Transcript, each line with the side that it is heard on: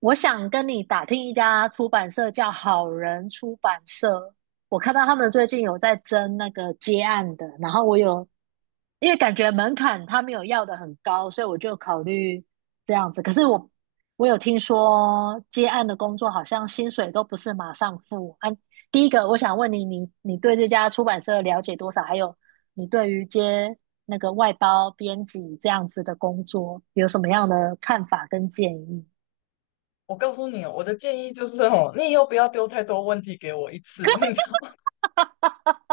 right: 我想跟你打听一家出版社叫好人出版社，我看到他们最近有在争那个接案的，然后我有，因为感觉门槛他没有要的很高，所以我就考虑这样子。可是我有听说接案的工作好像薪水都不是马上付啊。第一个，我想问你，你对这家出版社了解多少？还有你对于接那个外包编辑这样子的工作有什么样的看法跟建议？
left: 我告诉你哦，我的建议就是哦，你以后不要丢太多问题给我一次，你知道吗？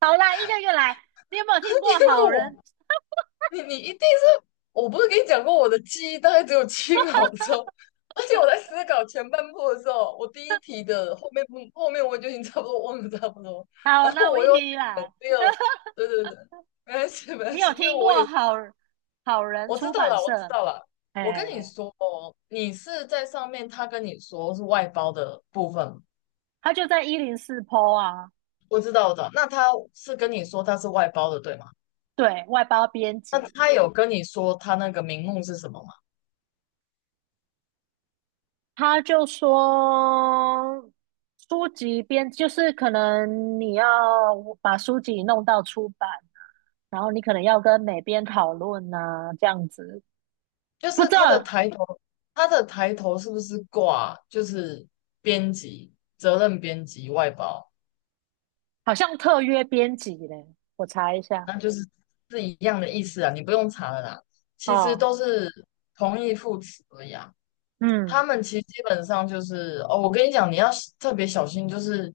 right: 好啦，一个一个来。你有没有听
left: 因
right: 过好
left: 为我，
right: 人？
left: 你一定是，我不是跟你讲过我的记忆大概只有7秒钟，而且我在思考前半部的时候，我第一题的后面我就已经差不多忘了差不多，
right: 好，
left: 然后
right: 那我
left: 我
right: 一
left: 又
right: 题一
left: 在
right: 来。
left: 想第二，对对对，没关系没关
right: 你有
left: 系，因为
right: 听
left: 我
right: 过
left: 也
right: 好人
left: 我知
right: 出
left: 道
right: 版
left: 了我知
right: 社？
left: 道了，我跟你
right: 哎，
left: 说哦，你是在上面他跟你说是外包的部分
right: 他就在104P 啊，
left: 我知道，的，那他是跟你说他是外包的，对吗？
right: 对外包编
left: 那
right: 辑，
left: 他有跟你说他那个名目是什么吗？
right: 他就说书籍编就是可能你要把书籍弄到出版，然后你可能要跟哪编讨论呐、这样子。
left: 就
right: 不
left: 是
right: 知
left: 他的
right: 道，
left: 抬头，他的抬头是不是挂就是编辑、责任编辑、外包？
right: 好像特约编辑嘞，我查一下
left: 那就是一样的意思啊，你不用查了啦。其实
right: 哦，
left: 都是同义副词而已啊。他
right: 嗯
left: 们其实基本上就是哦，我跟你讲，你要特别小心，就是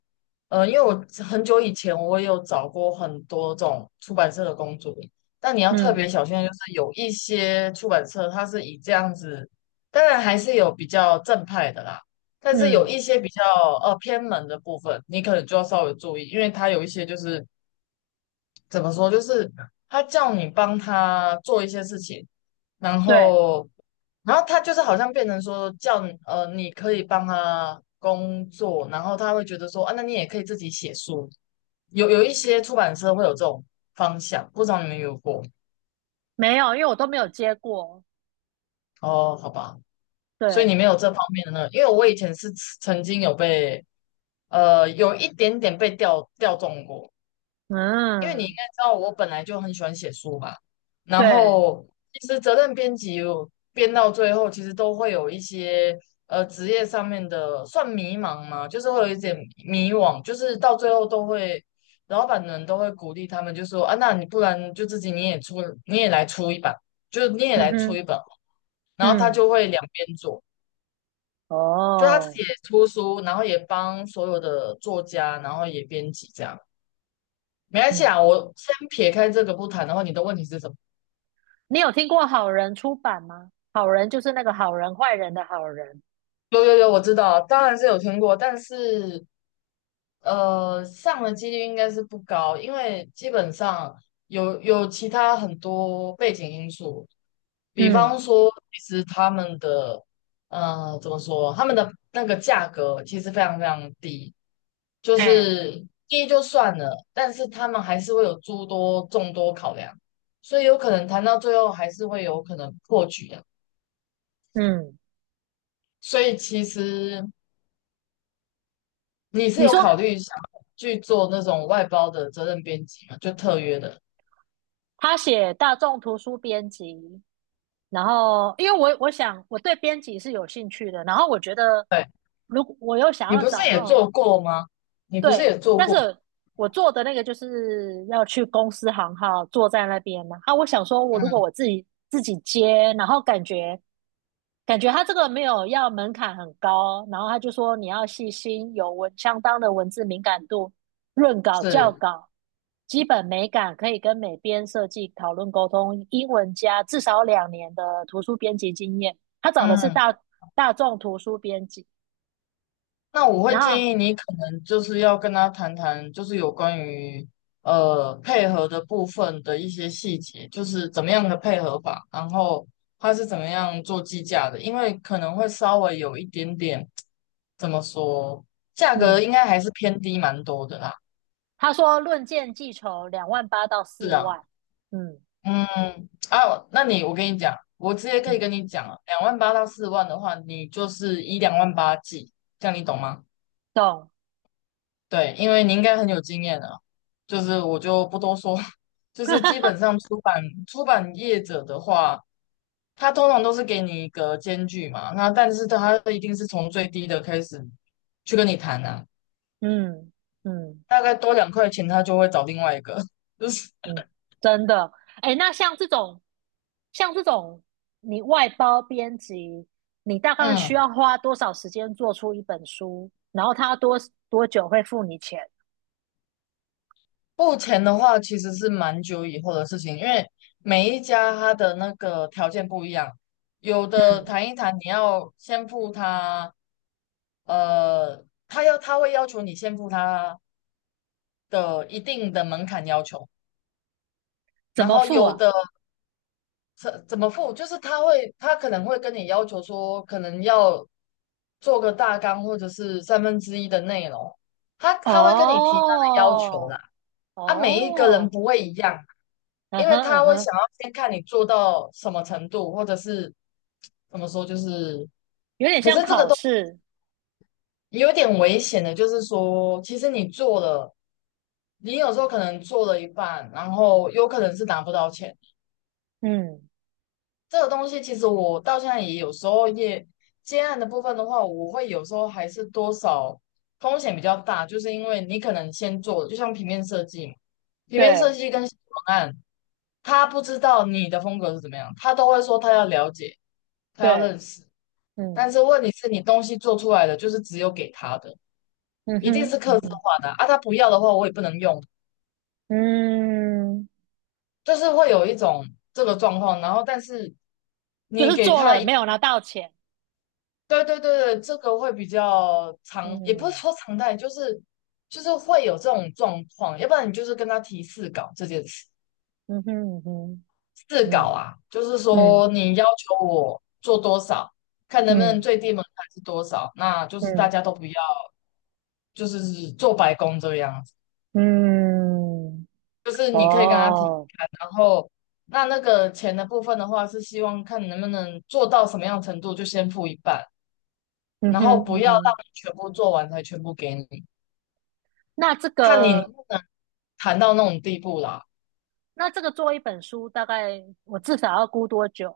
left: 因为我很久以前我也有找过很多这种出版社的工作，但你要特
right: 嗯。
left: 别小心，就是有一些出版社它是以这样子，当然还是有比较正派的啦，但是有
right: 嗯，
left: 一些比较偏门的部分，你可能就要稍微注意，因为它有一些就是怎么说，就是他叫你帮他做一些事情，然
right: 对，
left: 后，然后他就是好像变成说叫你你可以帮他工作，然后他会觉得说啊，那你也可以自己写书。有一些出版社会有这种方向，不知道你们有过
right: 没有，因为我都没有接过。
left: 哦？好吧，所以
right: 对，
left: 你没有这方面的那个，因为我以前是曾经有被有一点点被调中过，因为你应
right: 嗯，
left: 该知道，我本来就很喜欢写书吧。然
right: 对，
left: 后，其实责任编辑我编到最后，其实都会有一些职业上面的算迷茫嘛，就是会有一点迷惘，就是到最后都会，老板们都会鼓励他们，就说啊，那你不然就自己你也出，你也来出一本，就是你也
right: 嗯
left: 来出一
right: 哼，
left: 本。然后他
right: 嗯，
left: 就会两边做，就他自己
right: 哦，
left: 也出书，然后也帮所有的作家，然后也编辑这样。没关系
right: 嗯，
left: 啊，我先撇开这个不谈的话，你的问题是什么？
right: 你有听过好人出版吗？好人就是那个好人坏人的好人。
left: 有有有，我知道啊，当然是有听过，但是上的几率应该是不高，因为基本上有其他很多背景因素，比
right: 嗯，
left: 方说，其实他们的怎么说，他们的那个价格其实非常非常低，就
right: 哎，
left: 是低就算了，但是他们还是会有诸多众多考量，所以有可能谈到最后还是会有可能破局的。
right: 嗯，
left: 所以其实你是
right: 你
left: 有
right: 说
left: 考虑想去做那种外包的责任编辑吗？就特约的，
right: 他写大众图书编辑，然后因为我想我对编辑是有兴趣的，然后我觉得
left: 对，
right: 如果我又想
left: 你
right: 要
left: 不是
right: 找那
left: 也
right: 种
left: 做过吗？你不是
right: 对，
left: 也做
right: 但
left: 过？
right: 是我做的那个就是要去公司行号坐在那边嘛。啊，我想说，我如果
left: 嗯，
right: 我自己接，然后感觉他这个没有要门槛很高，然后他就说你要细心，相当的文字敏感度，润稿校
left: 是，
right: 稿，基本美感可以跟美编设计讨论沟通，英文加至少2年的图书编辑经验。他找的是
left: 嗯，
right: 大众图书编辑，
left: 那我会
right: 然后
left: 建议你可能就是要跟他谈谈，就是有关于配合的部分的一些细节，就是怎么样的配合法，然后他是怎么样做计价的，因为可能会稍微有一点点，怎么说，价格应
right: 嗯，
left: 该还是偏低蛮多的啦。
right: 他说论件计酬2万8到
left: 是
right: 四
left: 啊，
right: 万，嗯
left: 嗯，啊，我跟你讲，我直接可以
right: 嗯，
left: 跟你讲了，2万8到4万的话，你就是以两万八计，这样你懂吗？
right: 懂，
left: 对，因为你应该很有经验了，就是我就不多说，就是基本 上出版业者的话，他通常都是给你一个间距嘛，那但是他一定是从最低的开始去跟你谈啊，
right: 嗯嗯
left: 大概多2块钱，他就会找另外一个，就是
right: 嗯，真的，哎，那像这种，像这种你外包编辑，你大概需
left: 嗯。
right: 要花多少时间做出一本书？然后他多久会付你钱？
left: 付钱的话，其实是蛮久以后的事情，因为每一家他的那个条件不一样，有的
right: 嗯，
left: 谈一谈，你要先付他，他会要求你先付他的一定的门槛要求，
right: 怎
left: 然
right: 么
left: 后
right: 付
left: 有
right: 啊？
left: 的怎么付，就是他可能会跟你要求说，可能要做个大纲或者是1/3的内容，他会跟你提他的要求啦，
right: 哦
left: 啊，每一个人
right: 哦，
left: 不会一样。
right: 嗯
left: 因为
right: 哼嗯
left: 他会
right: 哼，
left: 想要先看你做到什么程度，或者是怎么说，就是
right: 有点
left: 可
right: 像
left: 是这个
right: 考
left: 都
right: 试，
left: 有点危险的，就是说，其实你做了，你有时候可能做了一半，然后有可能是拿不到钱。
right: 嗯，
left: 这个东西其实我到现在也有时候也接案的部分的话，我会有时候还是多少风险比较大，就是因为你可能先做了，就像平面设计嘛，平面设
right: 对
left: 计跟文案，他不知道你的风格是怎么样，他都会说他要了解。他要
right: 对，
left: 认识。
right: 嗯
left: 但是问题是你东西做出来的就是只有给他的，
right: 嗯
left: 一定
right: 哼
left: 是
right: 嗯
left: 客制
right: 哼。
left: 化的啊，啊他不要的话我也不能用，
right: 嗯，
left: 就是会有一种这个状况。然后但是
right: 就
left: 你
right: 是
left: 给
right: 做
left: 他
right: 了
left: 一，
right: 没有拿到钱，
left: 对对对对，这个会比较常，也不是
right: 嗯
left: 说常态，就是会有这种状况。要不然你就是跟他提试稿这件事，
right: 嗯哼嗯哼
left: 试稿
right: 嗯
left: 啊，就是
right: 嗯
left: 说你要求我做多少。看能不能
right: 嗯
left: 最低门槛是多少，那就是大
right: 嗯
left: 家都不要，就是做白工这个样。子。
right: 嗯，
left: 就是你可以跟他提提
right: 哦，
left: 看，然后那个钱的部分的话，是希望看你能不能做到什么样程度，就先付一半，
right: 嗯
left: 然
right: 哼
left: 后不
right: 嗯
left: 要让
right: 哼，
left: 你全部做完才全部给你，
right: 那这
left: 看你能
right: 个
left: 不能谈到那种地步啦。
right: 那这个做一本书，大概我至少要估多久？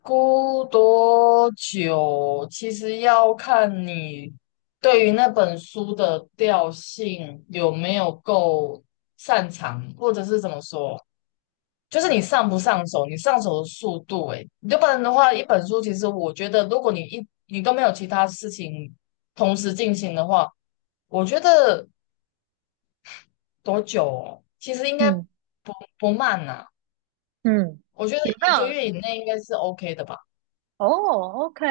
left: 估多久，其实要看你对于那本书的调性有没有够擅长，或者是怎么说。就是你上不上手，你上手的速度、欸，诶，你要不然的话，一本书其实我觉得，如果你都没有其他事情同时进行的话，我觉得多久哦？其实应该
right: 嗯
left: 不慢呐、
right: 嗯，
left: 我觉得
right: 有没
left: 一个
right: 有？
left: 月以内应该是 OK 的吧。
right: 哦哦，OK，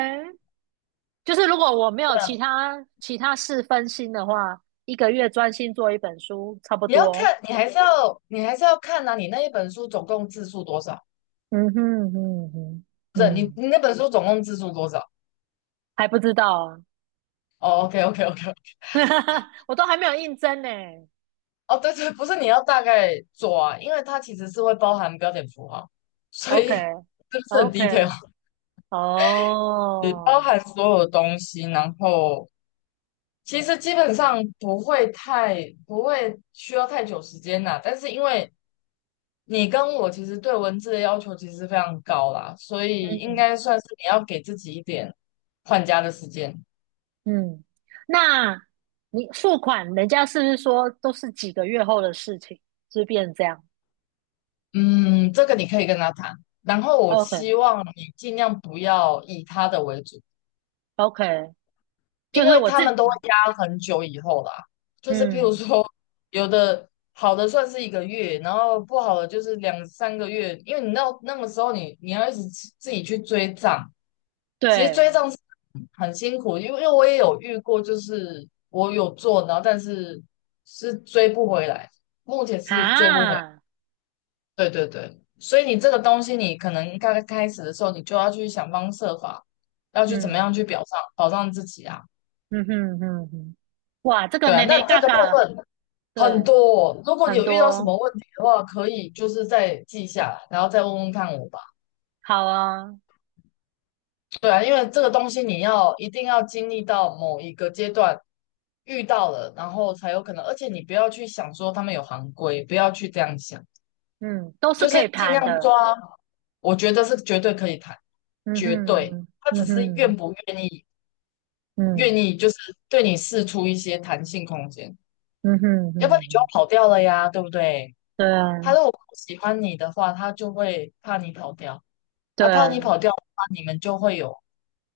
right: 就是如果我没有
left: 对啊，
right: 其他事分心的话，1个月专心做一本书，差不
left: 你要
right: 多。
left: 看，你还是要看呐、你那一本书总共字数多少？
right: 嗯哼嗯哼
left: 不是你
right: 嗯，
left: 你那本书总共字数多少？
right: 还不知道啊。
left: 哦，OK OK OK
right: 我都还没有应征呢。
left: 哦，对对，不是你要大概做啊，因为它其实是会包含标点符号，所
right: OK
left: 以 是不是很 detail？
right: OK，
left: 你包
right: 哦，
left: 含所有东西，然后其实基本上不会需要太久时间啦。但是因为你跟我其实对文字的要求其实非常高啦，所以应
right: 嗯
left: 该算是你要给自己一点换家的时间。
right: 嗯，那你付款，人家是不是说都是几个月后的事情，就变成这样
left: 嗯，这个你可以跟他谈。然后我
right: ？OK
left: 希望你尽量不要以他的为主。
right: OK，就
left: 因
right: 是
left: 为
right: 我
left: 他
right: 自，
left: 们都会压很久以后啦，就是譬如
right: 嗯，
left: 说，有的好的算是一个月，然后不好的就是2、3个月，因为你到那个时候你要一直自己去追账，其实
right: 对
left: 追账是很辛苦，因为我也有遇过，就是我有做，然后但是追不回来，目前是追不回来
right: 啊，
left: 对对对，所以你这个东西你可能刚开始的时候，你就要去想方设法，要去怎么
right: 嗯
left: 样去表上保障自己啊。
right: 嗯哼哼哼，哇，这个
left: 对啊，
right: 妹
left: 那
right: 妹
left: 这
right: 嘎
left: 个部
right: 嘎，
left: 分很
right: 对，
left: 多哦，如果你
right: 很
left: 有遇到什
right: 多，
left: 么问题的话，可以就是再记下来，然后再问问看我吧。
right: 好啊，
left: 对啊，因为这个东西你要一定要经历到某一个阶段遇到了，然后才有可能。而且你不要去想说他们有行规，不要去这样想，
right: 嗯，都是
left: 就是
right: 可以
left: 尽
right: 谈
left: 量
right: 的，
left: 抓。我觉得是绝对可以谈，
right: 嗯
left: 绝
right: 哼
left: 对。
right: 哼，
left: 他
right: 嗯
left: 只是
right: 哼哼，
left: 愿不愿意，愿
right: 嗯。
left: 意就是对你释出一些弹性空间，
right: 嗯哼
left: 要不然你就要
right: 哼
left: 跑掉了呀，对不对？
right: 啊，
left: 他如果不喜欢你的话，他就会怕你跑掉，啊，
right: 对
left: 怕
right: 啊，
left: 你跑掉的话，你们就会有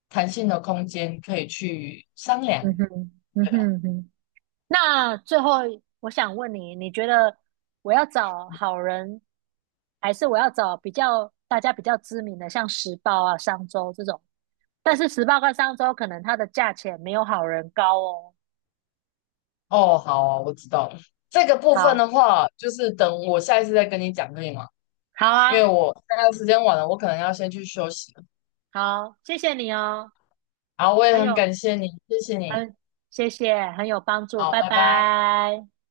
left: 弹性的空间可以去商量。
right: 嗯哼嗯
left: 对
right: 哼哼。那最后我想问你，你觉得我要找好人，还是我要找比较大家比较知名的，像时报啊、商周这种？但是时报跟商周可能它的价钱没有好人高哦。
left: 哦，好啊我知道了。这个部分
right: 好，
left: 的话，就是等我下一次再跟你讲，可以吗？
right: 好
left: 因
right: 啊，
left: 为我现在时间晚了，我可能要先去休息了。
right: 好，谢谢你哦，
left: 好，我也
right: 很
left: 很
right: 有
left: 感谢你，谢谢你。
right: 很谢谢，很有帮助，
left: 好，
right: 拜
left: 拜拜。
right: 拜。